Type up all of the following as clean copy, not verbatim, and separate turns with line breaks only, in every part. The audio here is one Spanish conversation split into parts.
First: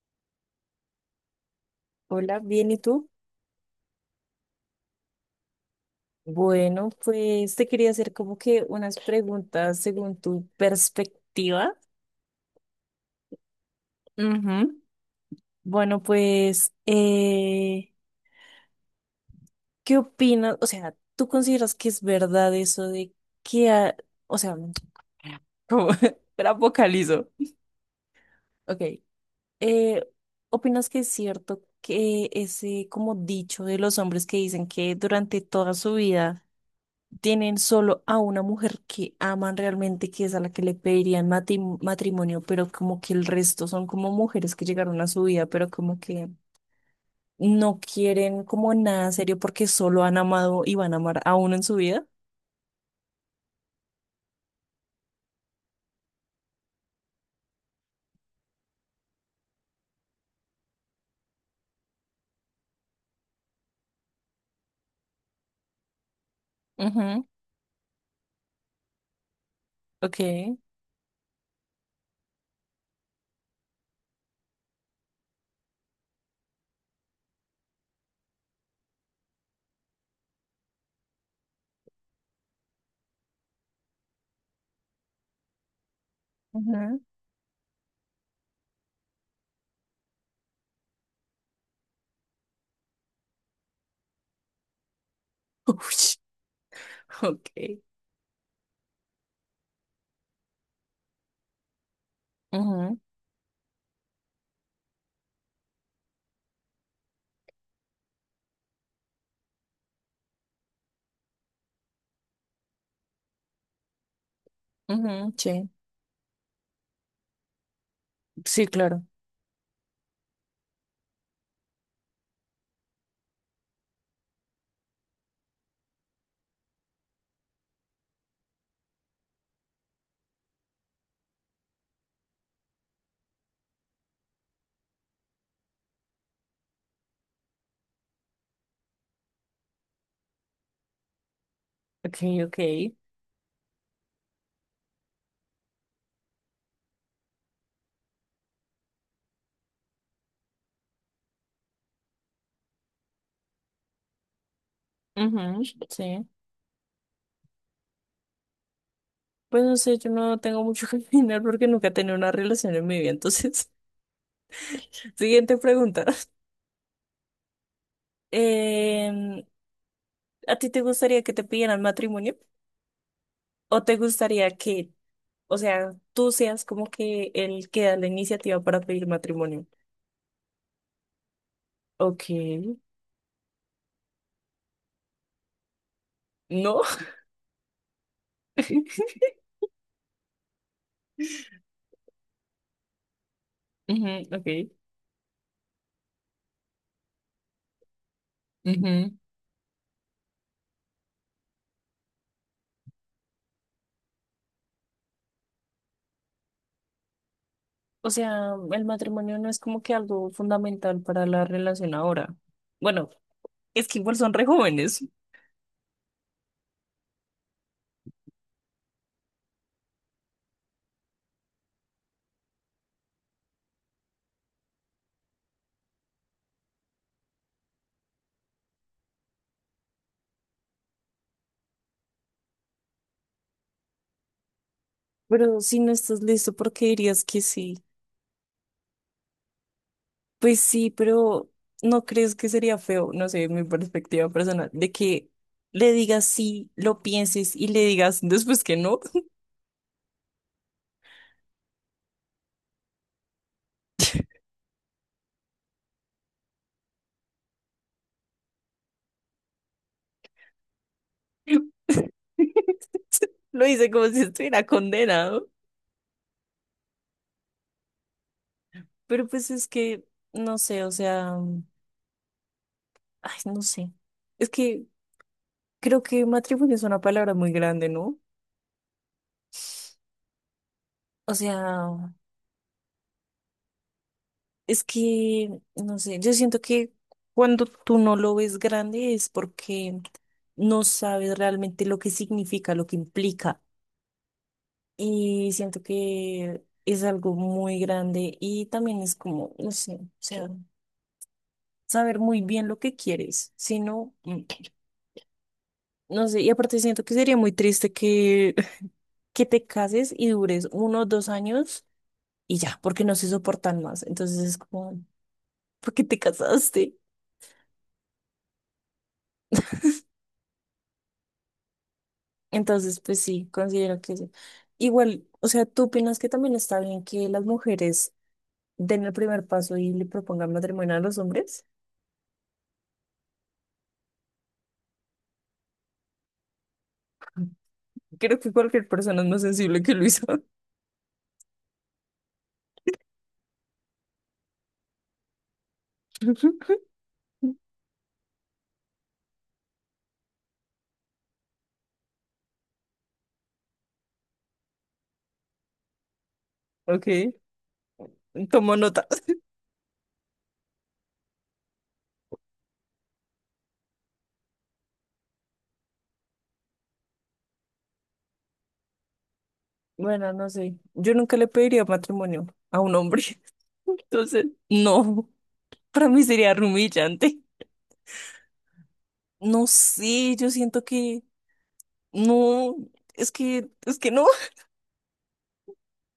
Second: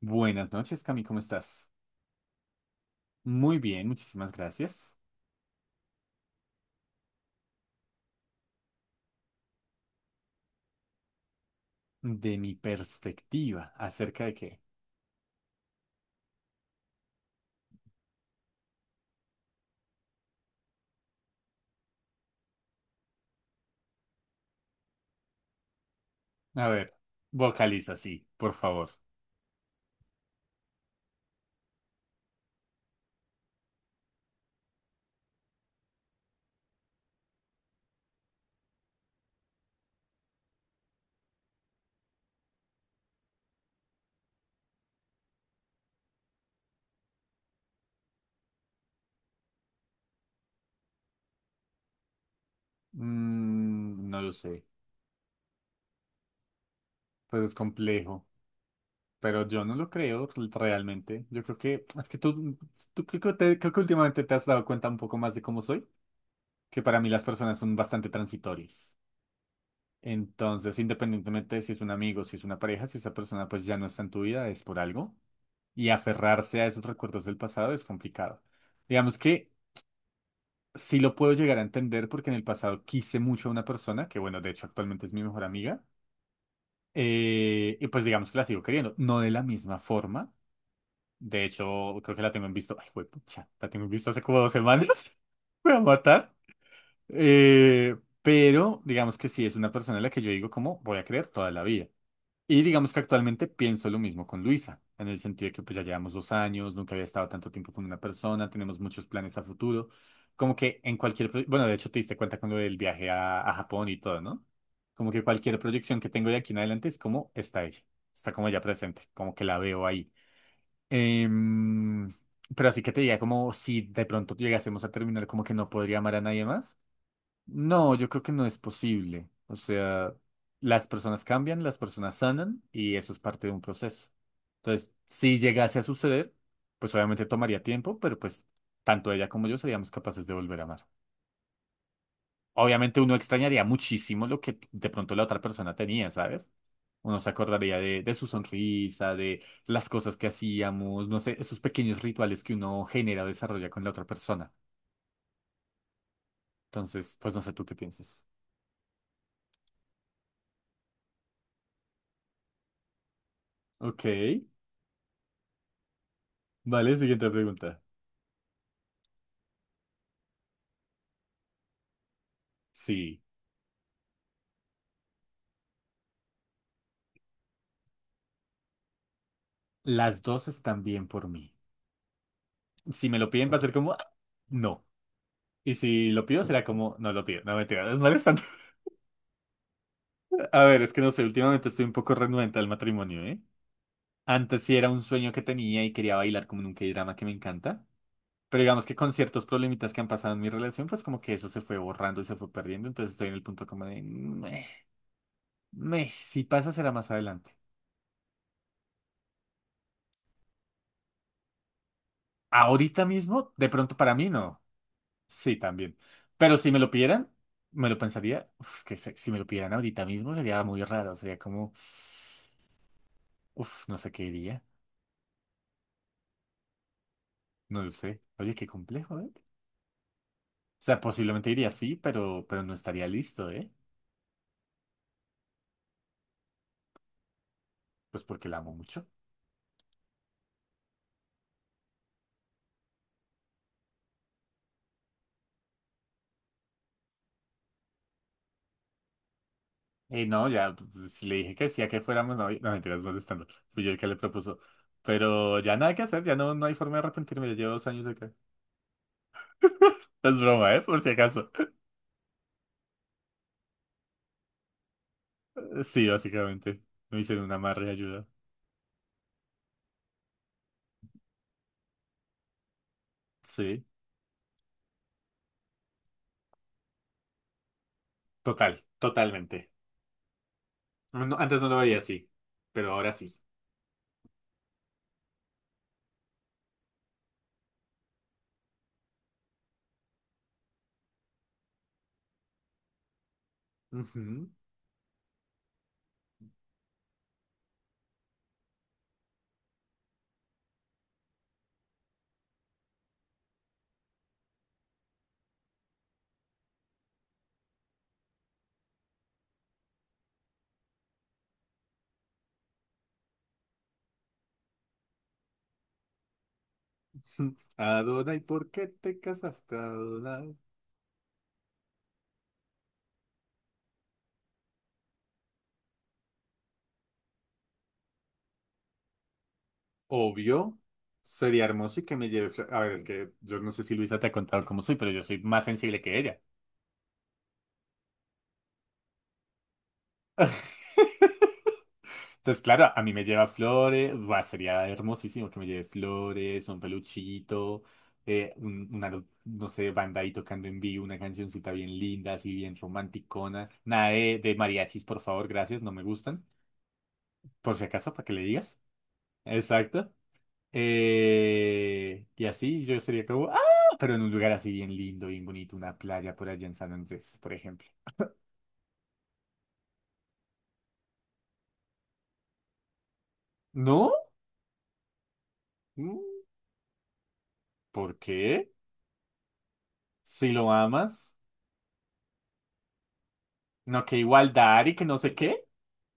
Buenas noches, Cami, ¿cómo estás?
Hola, bien, ¿y tú?
Muy bien, muchísimas gracias.
Bueno, pues te quería hacer como que unas preguntas según tu perspectiva.
De mi perspectiva, ¿acerca de qué?
Ujú. Bueno, pues, ¿qué opinas? O sea, ¿tú consideras que es verdad eso de que, o sea, como, era
A ver,
vocalizo.
vocaliza, sí, por
Ok,
favor.
eh, ¿opinas que es cierto que ese como dicho de los hombres que dicen que durante toda su vida tienen solo a una mujer que aman realmente, que es a la que le pedirían matrimonio, pero como que el resto son como mujeres que llegaron a su vida, pero como que no quieren como nada serio porque solo han amado y van a amar a uno en su vida?
No lo sé, pues es complejo, pero yo no lo creo realmente. Yo creo que, es que tú creo que, creo que últimamente te has dado cuenta un poco más de cómo soy, que para mí las
Ujú,
personas son bastante transitorias.
ok,
Entonces, independientemente de si es un amigo, si es una pareja, si esa persona pues ya no está en tu vida, es por algo. Y aferrarse a esos recuerdos del pasado es complicado. Digamos que sí lo puedo llegar a entender porque en el pasado quise mucho a una persona, que bueno, de hecho actualmente es mi mejor amiga,
ujú,
y pues digamos que la sigo queriendo, no de la misma forma. De hecho, creo que la tengo en visto, ay, ya, la tengo en visto hace como dos semanas. Me va a
ush,
matar.
ok,
Eh, pero digamos que sí es una persona a la que yo digo como voy a creer toda la vida. Y digamos
ujú,
que actualmente pienso lo mismo con Luisa, en el sentido de que pues ya llevamos dos años, nunca había estado tanto tiempo con una persona, tenemos muchos planes a futuro, como que en cualquier, bueno, de hecho te diste cuenta con lo del viaje a Japón y todo, ¿no? Como que
ujú,
cualquier
sí,
proyección que tengo de aquí en adelante es como está ella, está como ya
sí,
presente,
claro,
como que la veo ahí. Em, pero así que te diga como si de pronto llegásemos a terminar, como que no podría amar a nadie más. No, yo creo que no es posible. O sea, las personas cambian, las personas sanan y eso es parte de un proceso. Entonces, si llegase a suceder, pues obviamente tomaría tiempo, pero pues tanto ella como yo seríamos capaces de volver a amar.
ok, ok,
Obviamente uno extrañaría muchísimo lo que de pronto la otra persona tenía, ¿sabes? Uno se acordaría de su sonrisa, de las cosas que hacíamos, no sé, esos pequeños rituales que uno genera o desarrolla con la otra persona.
ujú, sí.
Entonces, pues no sé tú qué piensas.
Pues no sé, yo no tengo mucho que opinar porque nunca he tenido una relación en mi vida, entonces,
Ok,
siguiente pregunta.
vale, siguiente pregunta.
Em, ¿A ti te gustaría que te pidieran matrimonio?
Sí,
¿O te gustaría que, o sea, tú seas como que el que da la iniciativa para pedir matrimonio?
las dos están bien por mí.
Ok,
Si me lo piden va a ser como, "Ah, no". Y si lo pido será
no.
como, no lo pido, no me es molestando. A ver, es que no sé, últimamente estoy un poco renuente al matrimonio, ¿eh?
Ujú,
Antes
ok.
sí era un sueño que tenía y quería bailar como en un K-drama que me encanta. Pero digamos que
Ujú.
con ciertos problemitas que han pasado en mi relación, pues como que eso se fue borrando y se fue perdiendo. Entonces estoy en el punto como de, "Meh, meh, si pasa será más adelante".
O sea, el matrimonio no es como que algo fundamental para la relación ahora.
Ahorita
Bueno,
mismo, de
es
pronto
que
para
igual
mí
son re
no.
jóvenes.
Sí, también. Pero si me lo pidieran, me lo pensaría. Uf, si me lo pidieran ahorita mismo sería muy raro. Sería como, uf, no sé qué diría. No lo sé. Oye, qué complejo, ¿eh? O sea, posiblemente diría sí, pero no estaría listo, ¿eh?
Pero si no estás listo, ¿por qué dirías que sí?
Pues porque la amo mucho.
Pues sí, pero ¿no crees que sería feo? No sé, mi perspectiva personal, de que le digas sí, lo pienses y le digas después que no.
No, ya, pues, si le dije que sí a que fuéramos novios. No, mentiras, molestando. Fui yo el que le propuso. Pero ya nada que hacer, ya no, no hay forma de arrepentirme. Ya llevo dos años acá. Es broma, ¿eh? Por si acaso.
Lo hice como si estuviera condenado.
Sí, básicamente. Me hicieron una amarre de ayuda.
Pero pues es que, no sé, o sea, ay, no
Sí,
sé. Es que creo que matrimonio es una palabra muy grande, ¿no?
total, totalmente.
O
No, antes no lo veía
sea,
así, pero ahora sí.
es que, no sé, yo siento que cuando tú no lo ves grande es porque no sabes realmente lo que significa, lo que implica.
Ujú.
Y siento que es algo muy grande y también es como, no sé, o sea, saber muy bien lo que quieres, si no, mm, no sé, y aparte siento que sería muy triste que, que te cases y dures 1 o 2 años y ya, porque no se soportan más, entonces es como, ¿por qué te casaste?
Adonai, ¿por qué te casaste, Adonai?
Entonces, pues sí, considero que sí. Igual, o sea, ¿tú opinas que también está bien que las mujeres den el primer paso y le propongan
Obvio,
matrimonio a los
sería
hombres?
hermoso y que me lleve... A ver, es que yo no sé si Luisa te ha contado cómo soy, pero yo soy más sensible que ella.
Creo que cualquier persona es más sensible que Luisa.
Entonces, claro, a mí me lleva flores, va, sería hermosísimo que me lleve flores, un peluchito, una, no sé, banda ahí tocando en vivo, una cancioncita bien linda, así bien romanticona. Nada de mariachis, por favor, gracias, no me gustan.
Ok,
Por si acaso, para que le
tomo
digas.
nota.
Exacto. Y así yo sería como, ¡ah! Pero en un lugar así bien lindo, bien bonito, una playa por allá en San Andrés, por ejemplo.
Bueno, no sé. Yo nunca le pediría matrimonio a un hombre.
¿No?
Entonces, no. Para
Mm,
mí sería humillante.
¿por qué?
No sé, yo
Si lo
siento que
amas.
no. Es
No,
que
que
no.
igualdad y que no sé qué.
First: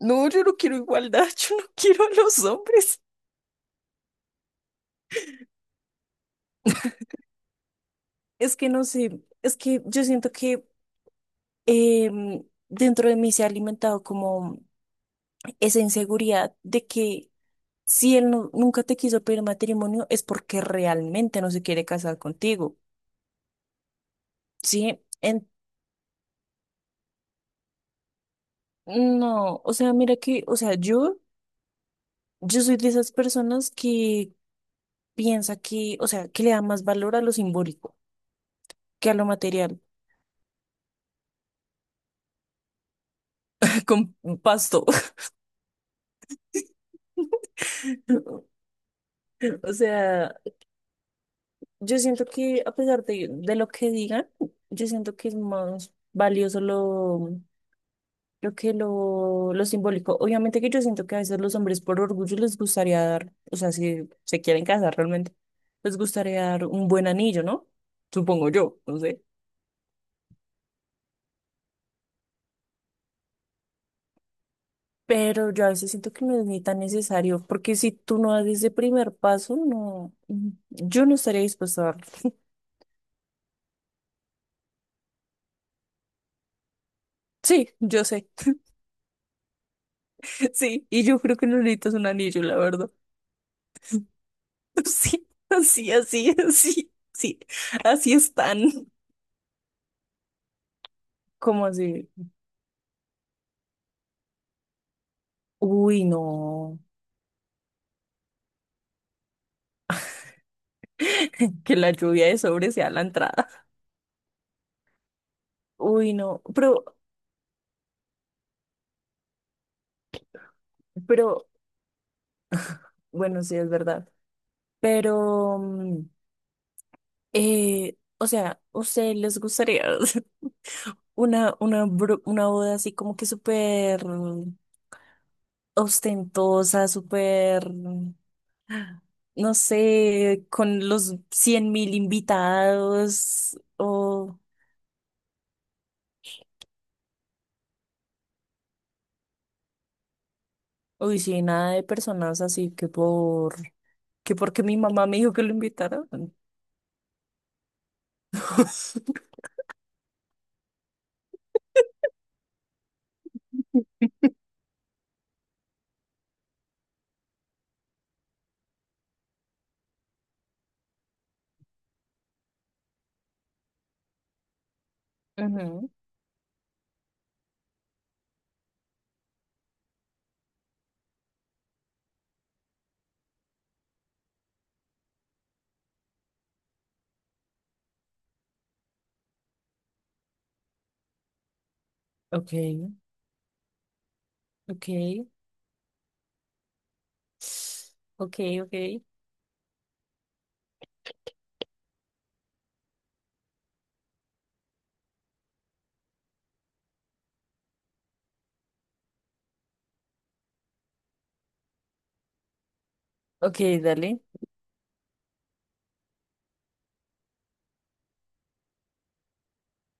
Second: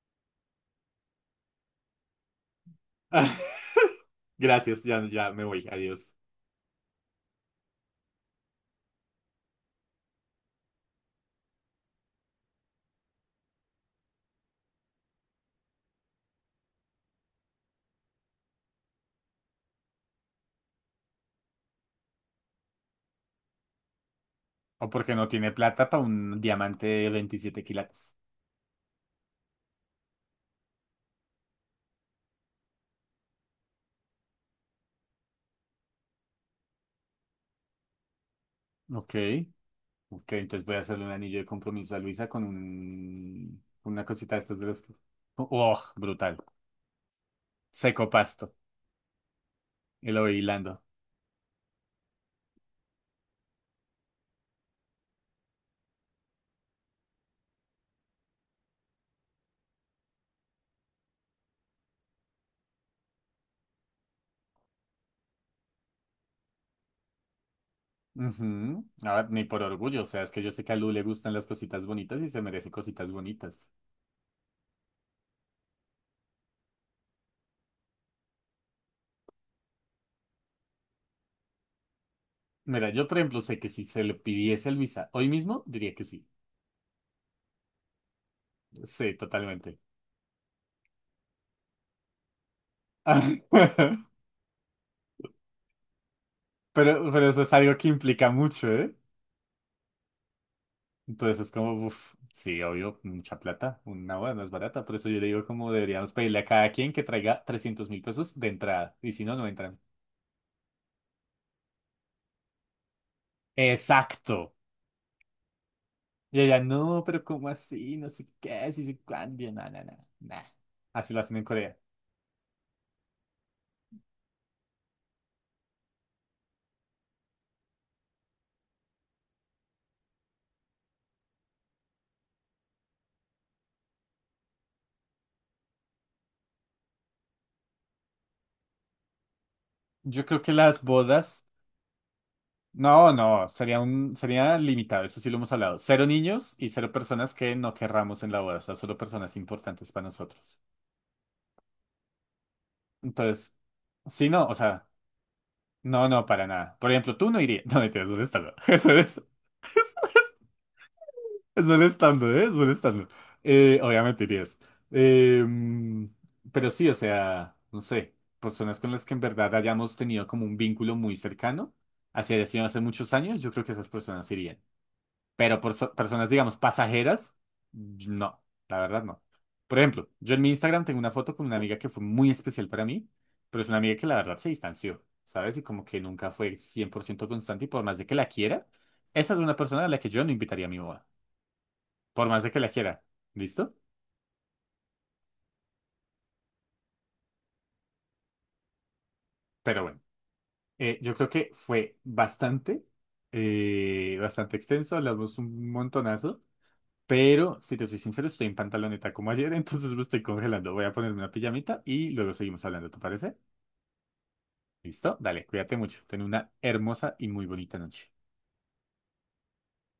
No, yo no quiero igualdad. Yo no quiero a los hombres.
Gracias, ya, ya me voy, adiós.
Es que no sé. Es que yo siento que em, dentro de mí se ha alimentado como esa inseguridad de que, si él nunca te quiso pedir matrimonio, es porque realmente no se quiere casar contigo,
O
¿sí?
porque no
En-
tiene plata para un diamante de 27 quilates.
no, o sea, mira que, o sea, yo soy de esas personas que piensa que, o sea, que le da más valor a lo simbólico que
Ok,
a lo material,
ok, entonces voy a hacerle un anillo de compromiso a Luisa con una
con
cosita de estas de los...
pasto.
¡Oh, brutal! Seco pasto.
O
Y lo
sea,
voy hilando.
yo siento que a pesar de lo que digan, yo siento que es más valioso lo que lo simbólico. Obviamente que yo siento que a veces los hombres por orgullo les gustaría dar, o sea, si se quieren casar realmente, les gustaría dar un buen anillo, ¿no? Supongo yo,
Ujú.
no
A
sé.
ver, ni por orgullo, o sea, es que yo sé que a Lu le gustan las cositas bonitas y se merece cositas bonitas.
Pero yo a veces siento que no es ni tan necesario, porque si tú no das ese primer paso, no, mm, yo no estaría dispuesta a darlo.
Mira, yo por ejemplo sé que si se lo pidiese a Luisa hoy mismo, diría que sí.
Sí, yo sé.
Sí, totalmente.
Sí, y yo creo que no necesitas un anillo, la verdad. Sí, así, así, así,
Pero
sí,
eso es algo que
así
implica mucho,
están.
¿eh? Entonces es
Como
como,
así?
uff, sí, obvio, mucha plata, una boda no es barata, por eso yo le digo como
Uy,
deberíamos pedirle a cada
no.
quien que traiga 300.000 pesos de entrada, y si no, no entran.
Que la lluvia de sobre sea la entrada.
Exacto.
Uy,
Y
no,
ella,
pero,
no, pero ¿cómo así? No sé qué, si sé cuándo. Y yo, no, no, no, nah. Así lo hacen en
pero,
Corea.
bueno, sí, es verdad. Pero, o sea, ¿ustedes les gustaría una boda así como que súper ostentosa, súper, no
Yo creo
sé,
que las
con los
bodas.
100.000
No, no,
invitados
sería un,
o,
sería limitado, eso sí lo hemos hablado. Cero niños y cero personas que no querramos en la boda, o sea, solo personas importantes para nosotros.
uy, sí, nada de personas así que
Entonces,
por,
sí,
que
no, o
porque mi
sea,
mamá me dijo que lo invitaran?
no, para nada. Por ejemplo, tú no irías. No, mentiras, ¿dónde está? Es un estándar, ¿eh? Es un estándar. Obviamente irías. Eh, pero sí, o sea, no sé, personas con las que en verdad hayamos tenido como un vínculo muy cercano, así haya sido hace muchos años, yo creo que esas personas irían. Pero por
Ujú.
personas, digamos, pasajeras, no, la verdad no. Por ejemplo, yo en mi Instagram tengo una foto con una amiga que fue muy especial para mí, pero es una amiga que la verdad se distanció, ¿sabes? Y como que nunca fue 100% constante y por más de que la quiera, esa es una persona a la que yo no invitaría a mi boda por más de
Ok,
que la quiera. ¿Listo?
ok, ok, ok,
Pero bueno, yo creo que fue bastante, bastante extenso, hablamos un montonazo, pero si te soy sincero, estoy en pantaloneta como ayer, entonces me estoy congelando. Voy a ponerme una pijamita y luego seguimos hablando, ¿te parece?
ok, dale.
¿Listo? Dale, cuídate mucho. Ten una hermosa y muy bonita noche.